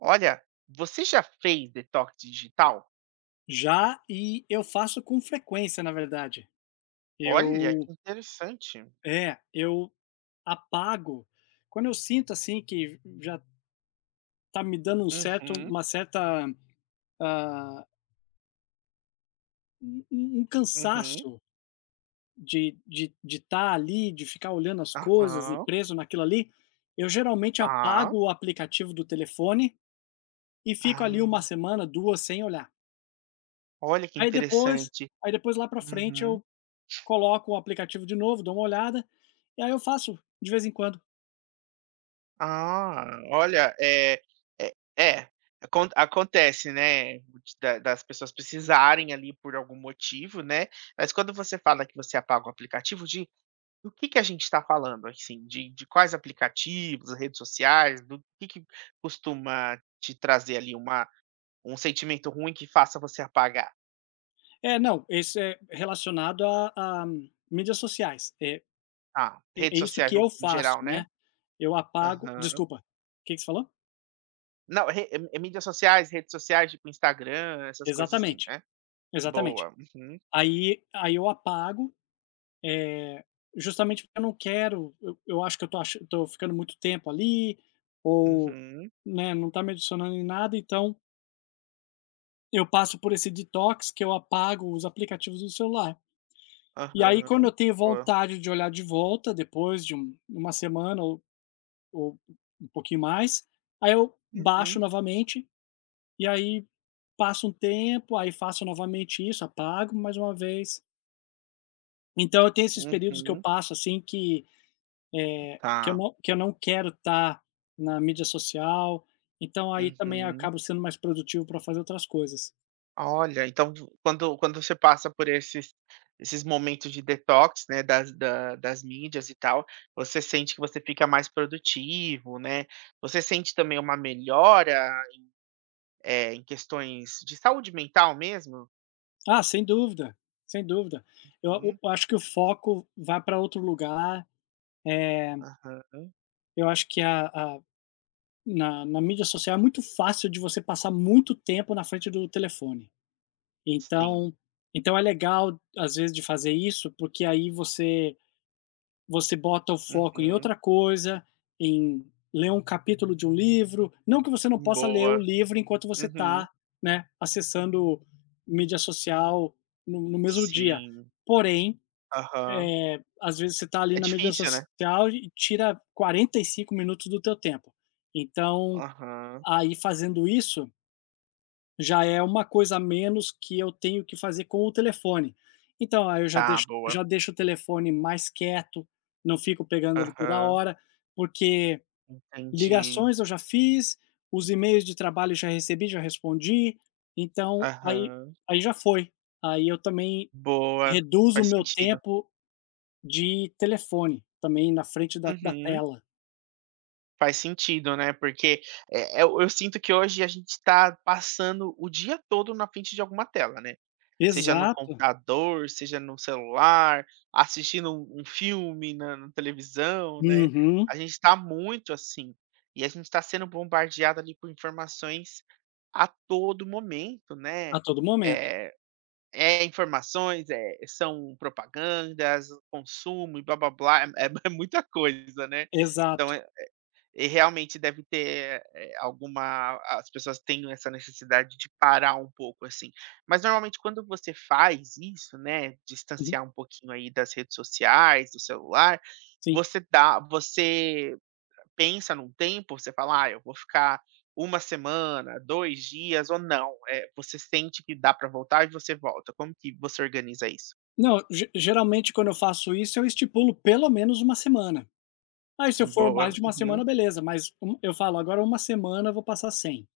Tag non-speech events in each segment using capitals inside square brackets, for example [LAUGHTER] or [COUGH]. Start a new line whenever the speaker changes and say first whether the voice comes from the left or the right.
right: Olha, você já fez detox digital?
left: Já, e eu faço com frequência, na verdade.
right: Olha,
left: Eu
right: que interessante.
left: eu apago quando eu sinto, assim, que já tá me dando um certo
right: Uhum,
left: uma certa, ah, um
right: uhum.
left: cansaço de estar ali, de ficar olhando as coisas e
right: Aham,
left: preso naquilo ali. Eu geralmente
right: tá.
left: apago o aplicativo do telefone e fico ali uma
right: Ah,
left: semana, 2 sem olhar.
right: olha que
left: Aí depois
right: interessante.
left: aí depois lá pra frente
right: Uhum.
left: eu coloco o aplicativo de novo, dou uma olhada, e aí eu faço de vez em quando.
right: Ah, olha, é é, acontece, né, de- da das pessoas precisarem ali por algum motivo, né, mas quando você fala que você apaga o aplicativo de. Do que a gente está falando, assim, de quais aplicativos, redes sociais, do que costuma te trazer ali uma um sentimento ruim que faça você apagar?
left: É, não, esse é relacionado a a mídias sociais, é
right: Ah, redes
left: é é isso
right: sociais
left: que eu
right: no geral,
left: faço,
right: né?
left: né. Eu apago,
right: Aham.
left: desculpa, o que que você falou?
right: Não, re é é mídias sociais, redes sociais, tipo Instagram, essas coisas assim,
left: Exatamente,
right: né?
left: exatamente.
right: Boa. Uhum.
left: Aí eu apago, justamente porque eu não quero eu acho que eu tô ficando muito tempo ali, ou,
right: Uhum.
left: né, não tá me adicionando em nada. Então eu passo por esse detox que eu apago os aplicativos do celular. E aí quando eu
right: Aham.
left: tenho
right: Boa.
left: vontade de olhar de volta, depois de uma semana ou um pouquinho mais, aí eu
right: Uhum.
left: baixo novamente, e aí passa um tempo, aí faço novamente isso, apago mais uma vez. Então eu tenho esses períodos que eu
right: Uhum.
left: passo, assim, que que eu
right: Tá.
left: não que eu não quero estar na mídia social, então aí também eu
right: Uhum.
left: acabo sendo mais produtivo para fazer outras coisas.
right: Olha, então quando você passa por esses momentos de detox, né, das mídias e tal, você sente que você fica mais produtivo, né? Você sente também uma melhora, em questões de saúde mental mesmo?
left: Ah, sem dúvida, sem dúvida. Eu o
right: Hum,
left: eu acho que o foco vai para outro lugar. eh,
right: aham,
left: eu acho que a na na mídia social é muito fácil de você passar muito tempo na frente do telefone.
right: sim.
left: Então então é legal, às vezes, de fazer isso, porque aí você bota o foco em
right: Uhum.
left: outra coisa, em ler um capítulo de um livro, não que você não possa ler o
right: Boa.
left: livro enquanto você
right: Uhum.
left: está, né, acessando mídia social no mesmo dia.
right: Sim.
left: Porém,
right: Aham.
left: às vezes você está ali
right: É
left: na mídia
right: difícil, né?
left: social e tira 45 minutos do teu tempo. Então,
right: Aham.
left: aí fazendo isso já é uma coisa a menos que eu tenho que fazer com o telefone. Então, aí eu já
right: Tá,
left: deixo
right: boa.
left: já deixo o telefone mais quieto, não fico pegando ele toda
right: Aham.
left: hora, porque
right: Entendi.
left: ligações eu já fiz, os e-mails de trabalho já recebi, já respondi, então aí
right: Aham.
left: aí já foi. Aí eu também
right: Boa.
left: reduzo o
right: Faz
left: meu
right: sentido.
left: tempo de telefone, também na frente da
right: Uhum.
left: tela.
right: Faz sentido, né, porque, eu sinto que hoje a gente está passando o dia todo na frente de alguma tela, né. Seja no
left: Exato.
right: computador, seja no celular, assistindo um filme na televisão, né.
left: Uhum.
right: A gente está muito assim, e a gente está sendo bombardeado ali por informações a todo momento,
left: A
right: né.
left: todo momento.
right: Eh, é informações, são propagandas, consumo e blá-blá-blá, [LAUGHS] é muita coisa, né. Então
left: Exato.
right: e realmente deve ter, alguma as pessoas têm essa necessidade de parar um pouco, assim. Mas normalmente quando você faz isso, né,
left: Uhum,
right: distanciar um pouquinho aí das redes sociais, do celular,
left: sim.
right: você pensa num tempo, você fala: "Ah, eu vou ficar uma semana, 2 dias ou não", você sente que dá para voltar e você volta. Como que você organiza isso?
left: Não, ge geralmente quando eu faço isso, eu estipulo pelo menos uma semana. Aí se eu for mais
right: Boa.
left: de uma
right: Uhum.
left: semana, beleza, mas eu falo: "Agora uma semana eu vou passar 100."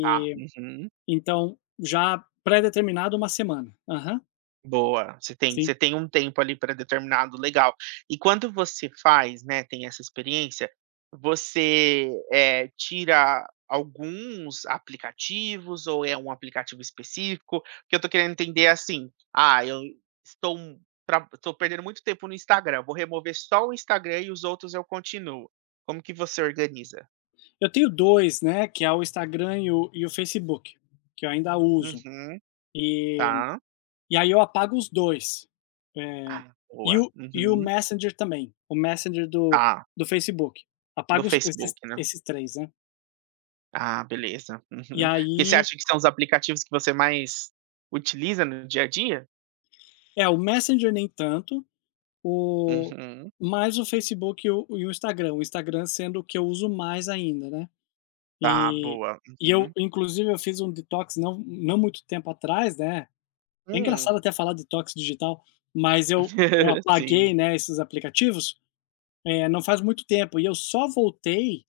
right: Tá. Uhum.
left: então já pré-determinado uma semana. Aham,
right: Boa,
left: sim.
right: você tem um tempo ali para determinado legal. E quando você faz, né, tem essa experiência, você, tira alguns aplicativos ou é um aplicativo específico? Porque eu tô querendo entender assim, ah, eu estou um, tra estou perdendo muito tempo no Instagram, vou remover só o Instagram e os outros eu continuo. Como que você organiza?
left: Eu tenho 2, né, que é o Instagram e o Facebook, que eu ainda uso.
right: Uhum,
left: E
right: tá.
left: e aí eu apago os 2. Eh,
right: Ah,
left: e
right: boa.
left: o
right: Uhum,
left: Messenger também, o Messenger do
right: tá.
left: do Facebook.
right: No
left: Apago os
right: Facebook,
left: esses
right: né?
left: esses 3, né.
right: Ah, beleza.
left: E
right: Uhum. Porque você
left: aí
right: acha que são os aplicativos que você mais utiliza no dia a dia?
left: É, o Messenger nem tanto, o
right: Uhum.
left: mais o Facebook e o Instagram. O Instagram sendo o que eu uso mais ainda, né.
right: Tá,
left: E
right: boa.
left: e eu
right: Uhum.
left: inclusive eu fiz um detox não muito tempo atrás, né. É
right: Hum.
left: engraçado até falar detox digital, mas eu
right: [LAUGHS] Sim.
left: apaguei, né, esses aplicativos, não faz muito tempo e eu só voltei,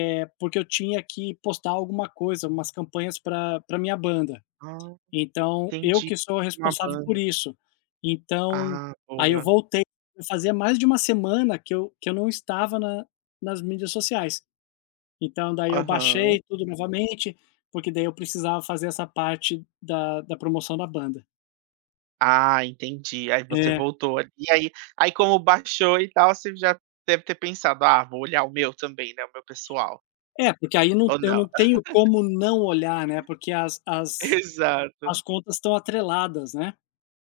left: porque eu tinha que postar alguma coisa, umas campanhas para pra minha banda.
right: Ah,
left: Então, eu
right: entendi.
left: que sou
right: Uma
left: responsável por
right: banda.
left: isso. Então,
right: Ah,
left: aí eu
right: boa.
left: voltei, fazia mais de uma semana que eu não estava na nas mídias sociais. Então, daí eu
right: Aham.
left: baixei tudo novamente, porque daí eu precisava fazer essa parte da promoção da banda.
right: Ah, entendi. Aí você
left: É.
right: voltou ali, e aí aí como baixou e tal, você já deve ter pensado: "Ah, vou olhar o meu também, né, o meu pessoal",
left: É, porque aí não
right: ou
left: eu
right: não?
left: não tenho como não olhar, né, porque as
right: [LAUGHS]
left: as as
right: Exato.
left: contas estão atreladas, né.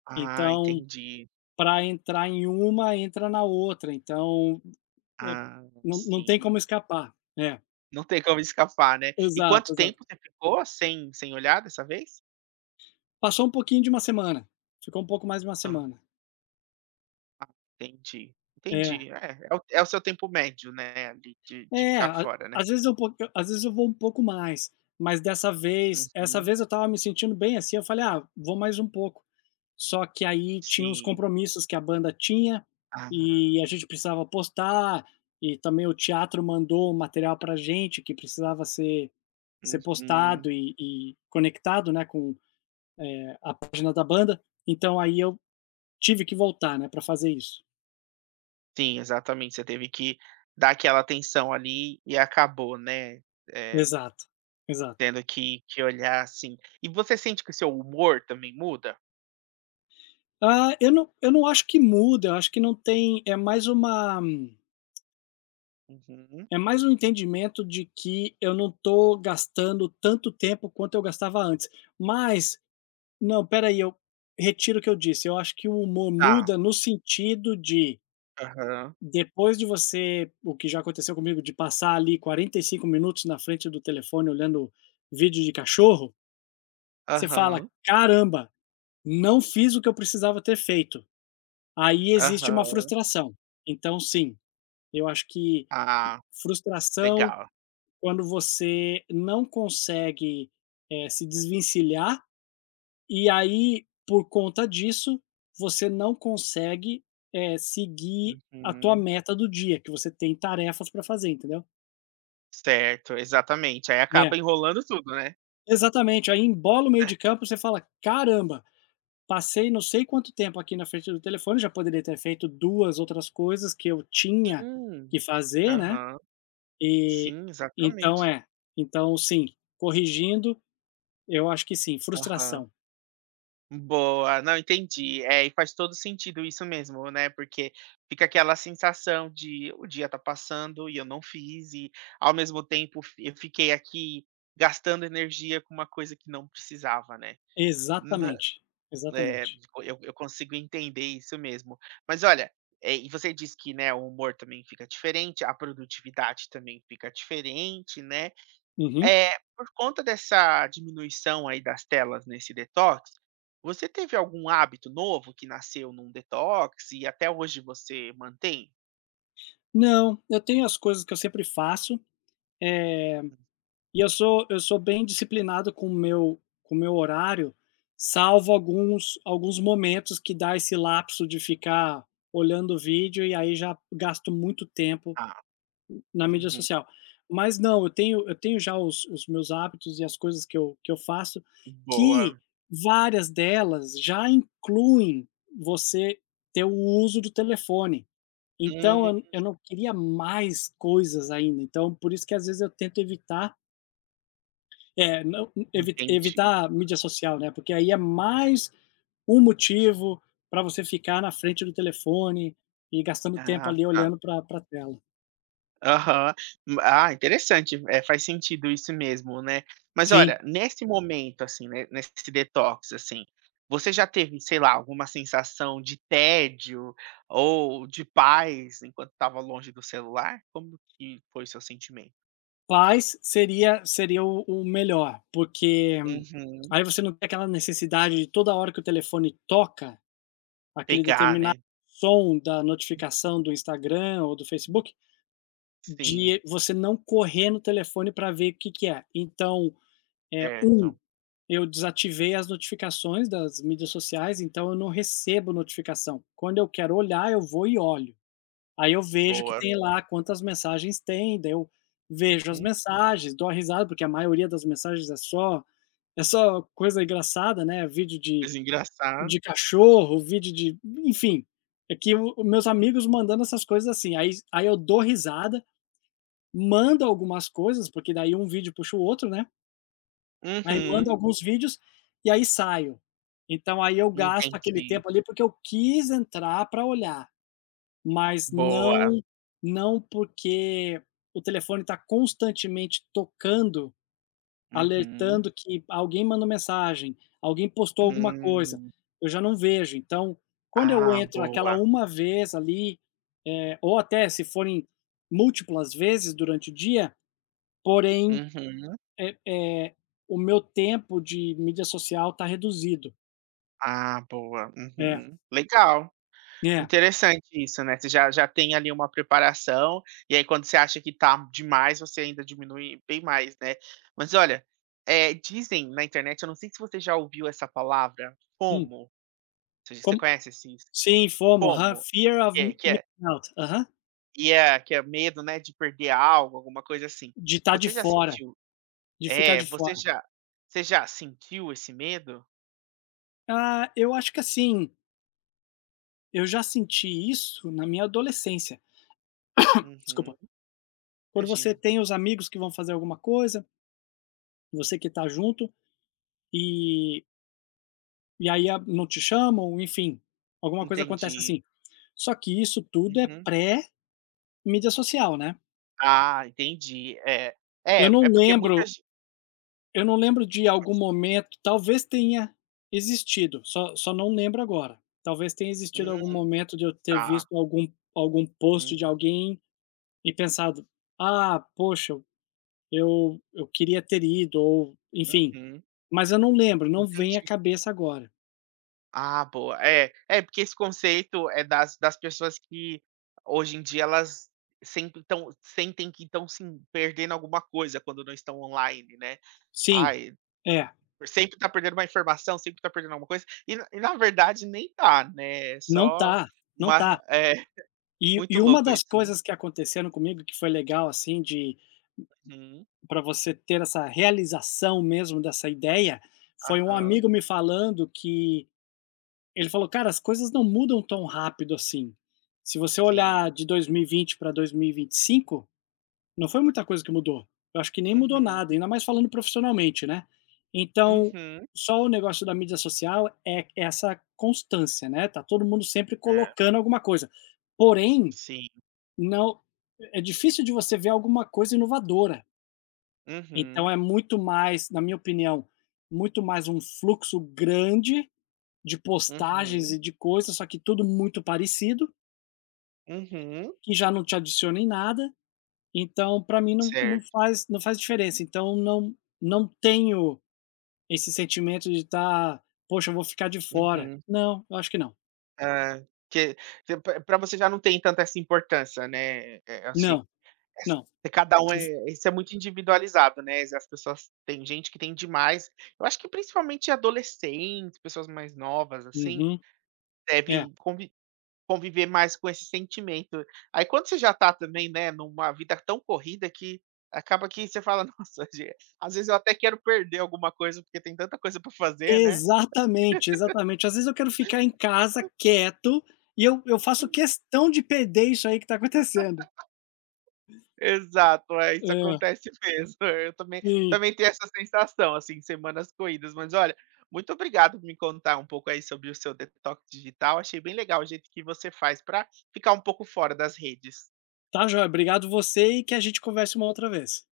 right: Ah,
left: Então,
right: entendi.
left: para entrar em uma, entra na outra, então, é
right: Ah,
left: não tem
right: sim.
left: como escapar. É.
right: Não tem como escapar, né. E quanto
left: Exato, exato.
right: tempo você ficou sem olhar dessa vez?
left: Passou um pouquinho de uma semana, ficou um pouco mais de uma
right: Hã.
left: semana.
right: Ah, entendi,
left: É,
right: entendi. É, é o seu tempo médio, né, ali de
left: é,
right: ficar
left: a
right: fora, né.
left: às vezes eu po às vezes eu vou um pouco mais, mas dessa vez essa
right: Uhum.
left: vez eu estava me sentindo bem, assim, eu falei: "Ah, vou mais um pouco". Só que aí tinha uns
right: Sim.
left: compromissos que a banda tinha,
right: Ah,
left: e a gente precisava postar, e também o teatro mandou um material pra gente que precisava ser postado
right: uhum.
left: e conectado, né, com a página da banda, então aí eu tive que voltar, né, para fazer isso.
right: Sim, exatamente, você teve que dar aquela atenção ali e acabou, né, eh,
left: Exato, exato.
right: tendo que olhar, assim. E você sente que o seu humor também muda?
left: Ah, eu não acho que muda, eu acho que não tem é mais uma
right: Uhum.
left: é mais um entendimento de que eu não tô gastando tanto tempo quanto eu gastava antes. Mas não, peraí, eu retiro o que eu disse, eu acho que o humor
right: Tá.
left: muda no sentido de,
right: Aham.
left: depois de você o que já aconteceu comigo, de passar ali 45 minutos na frente do telefone olhando vídeo de cachorro, você fala:
right: Aham.
left: "Caramba, não fiz o que eu precisava ter feito". Aí existe uma
right: Aham.
left: frustração. Então sim, eu acho que
right: Ah,
left: frustração
right: legal.
left: quando você não consegue, se desvencilhar, e aí por conta disso, você não consegue, seguir a tua
right: Uhum.
left: meta do dia, que você tem tarefas para fazer, entendeu?
right: Certo, exatamente. Aí acaba
left: É,
right: enrolando tudo, né.
left: exatamente, aí embola o meio de campo, você fala: "Caramba, passei não sei quanto tempo aqui na frente do telefone, já poderia ter feito 2 outras coisas que eu tinha
right: Sim,
left: que fazer, né".
right: aham.
left: E
right: Sim, exatamente.
left: então é, então sim, corrigindo, eu acho que sim,
right: Aham.
left: frustração.
right: Boa, não, entendi. É, e faz todo sentido isso mesmo, né, porque fica aquela sensação de o dia tá passando e eu não fiz e, ao mesmo tempo, fi eu fiquei aqui gastando energia com uma coisa que não precisava, né.
left: Exatamente,
right: É,
left: exatamente.
right: eu consigo entender isso mesmo. Mas olha, e você disse que, né, o humor também fica diferente, a produtividade também fica diferente, né?
left: Uhum.
right: Por conta dessa diminuição aí das telas nesse detox, você teve algum hábito novo que nasceu num detox e até hoje você mantém?
left: Não, eu tenho as coisas que eu sempre faço, eh,
right: Hum.
left: e eu sou bem disciplinado com o meu horário, salvo alguns momentos que dá esse lapso de ficar olhando o vídeo e aí já gasto muito tempo
right: Ah,
left: na mídia
right: uhum.
left: social. Mas não, eu tenho já os meus hábitos e as coisas que eu faço, que
right: Boa.
left: várias delas já incluem você ter o uso do telefone. Então
right: Hum,
left: eu não queria mais coisas ainda, então por isso que às vezes eu tento evitar, não,
right: entendi.
left: evitar a mídia social, né, porque aí é mais um motivo para você ficar na frente do telefone e gastando tempo
right: Ah,
left: ali
right: tá.
left: olhando para pra tela.
right: Aham. Ah, interessante, é, faz sentido isso mesmo, né. Mas olha,
left: Sim.
right: nesse momento, assim, né, nesse detox, assim, você já teve, sei lá, alguma sensação de tédio ou de paz enquanto estava longe do celular? Como que foi seu sentimento?
left: Paz seria o melhor, porque
right: Uhum.
left: aí você não tem aquela necessidade de toda hora que o telefone toca, aquele
right: Pegar,
left: determinado
right: né.
left: som da notificação do Instagram ou do Facebook,
right: Sim,
left: de você não correr no telefone para ver o que que é. Então, 1,
right: certo.
left: eu desativei as notificações das mídias sociais, então eu não recebo notificação. Quando eu quero olhar, eu vou e olho. Aí eu vejo que
right: Boa.
left: tem lá quantas mensagens tem, daí eu vejo as
right: Uhum.
left: mensagens, dou a risada, porque a maioria das mensagens é só coisa engraçada, né, vídeo de
right: Mas engraçado.
left: de cachorro, vídeo de, enfim. É que o meus amigos mandando essas coisas assim, aí eu dou risada, mando algumas coisas, porque daí um vídeo puxa o outro, né, aí mando
right: Uhum.
left: alguns vídeos, e aí saio. Então aí eu gasto aquele
right: Entendi.
left: tempo ali, porque eu quis entrar para olhar. Mas
right: Boa.
left: não porque o telefone está constantemente tocando,
right: Uhum.
left: alertando que alguém mandou mensagem, alguém postou alguma coisa,
right: Hum.
left: eu já não vejo. Então, quando eu
right: Ah,
left: entro aquela
right: boa.
left: uma vez ali, ou até se forem múltiplas vezes durante o dia, porém,
right: Uhum.
left: eh eh, o meu tempo de mídia social está reduzido.
right: Ah, boa.
left: É,
right: Uhum. Legal.
left: é.
right: Interessante isso, né, você já já tem ali uma preparação, e aí quando você acha que tá demais, você ainda diminui bem mais, né. Mas olha, dizem na internet, eu não sei se você já ouviu essa palavra,
left: Hum,
right: FOMO, você
left: como
right: conhece esse
left: sim, FOMO, aham,
right: FOMO?
left: Fear of
right: Que é
left: Missing Out. Aham.
right: é que é medo, né, de perder algo, alguma coisa assim.
left: De estar de
right: Você já
left: fora,
right: sentiu
left: de ficar
right: é,
left: de fora.
right: você já sentiu esse medo?
left: Ah, eu acho que assim, eu já senti isso na minha adolescência.
right: Uhum,
left: Desculpa. Quando você
right: imagino.
left: tem os amigos que vão fazer alguma coisa, você que tá junto, e e aí a não te chamam, enfim, alguma coisa acontece
right: Entendi.
left: assim. Só que isso tudo é
right: Uhum.
left: pré-mídia social, né.
right: Ah, entendi. É. É,
left: Eu não
right: é porque muita
left: lembro
right: gen
left: eu não lembro de algum momento, talvez tenha existido, só não lembro agora. Talvez tenha existido algum
right: hum,
left: momento de eu ter
right: tá.
left: visto algum post de
right: Hum,
left: alguém e pensado: "Ah, poxa, eu queria ter ido", ou, enfim,
right: uhum,
left: mas eu não lembro, não vem à
right: entendi.
left: cabeça agora.
right: Ah, boa. É, é porque esse conceito é das pessoas que hoje em dia elas sempre tão sentem que estão se perdendo alguma coisa quando não estão online, né.
left: Sim,
right: Ai,
left: é,
right: sempre tá perdendo uma informação, sempre tá perdendo alguma coisa, e na verdade nem tá, né, é
left: não
right: só
left: tá, não
right: uma
left: tá.
right: é,
left: E
right: muito
left: e uma
right: louco
left: das
right: isso, né.
left: coisas que aconteceram comigo que foi legal, assim, de
right: Uhum,
left: para você ter essa realização mesmo dessa ideia, foi um
right: aham,
left: amigo me falando que ele falou: "Cara, as coisas não mudam tão rápido assim. Se você olhar
right: sim.
left: de dois mil e vinte para 2025, não foi muita coisa que mudou. Eu acho que nem mudou
right: Uhum,
left: nada, ainda mais falando profissionalmente, né. Então,
right: uhum.
left: só o negócio da mídia social é essa constância, né, tá todo mundo sempre
right: É,
left: colocando alguma coisa. Porém,
right: sim.
left: não é difícil de você ver alguma coisa inovadora. Então
right: Uhum,
left: é muito mais, na minha opinião, muito mais um fluxo grande de postagens
right: uhum,
left: e de coisas, só que tudo muito parecido,
right: uhum.
left: que já não te adiciona em nada. Então, para mim não não
right: Certo.
left: faz não faz diferença, então não tenho esse sentimento de estar: "Poxa, eu vou ficar de fora".
right: Uhum.
left: Não, eu acho que não.
right: Ah, que que pra você já não tem tanta essa importância, né, acho que
left: Não, não.
right: é cada um
left: Se
right: é isso é muito individualizado, né, as pessoas tem gente que tem demais. Eu acho que principalmente adolescentes, pessoas mais novas, assim,
left: Uhum. É.
right: deve conviver. Conviver mais com esse sentimento. Aí quando você já está também, né, numa vida tão corrida que acaba que você fala: [LAUGHS] "Nossa, ge às vezes eu até quero perder alguma coisa, porque tem tanta coisa pra fazer, né".
left: Exatamente, exatamente. Às vezes eu quero ficar em casa quieto e eu faço questão de perder isso aí que tá acontecendo.
right: Exato, é, isso
left: É,
right: acontece mesmo. [LAUGHS] Eu também
left: sim.
right: também tenho essa sensação, assim, semanas corridas. Mas olha, muito obrigado por me contar um pouco aí sobre o seu detox digital. Achei bem legal o jeito que você faz para ficar um pouco fora das redes.
left: Tá joia, obrigado você e que a gente converse uma outra vez.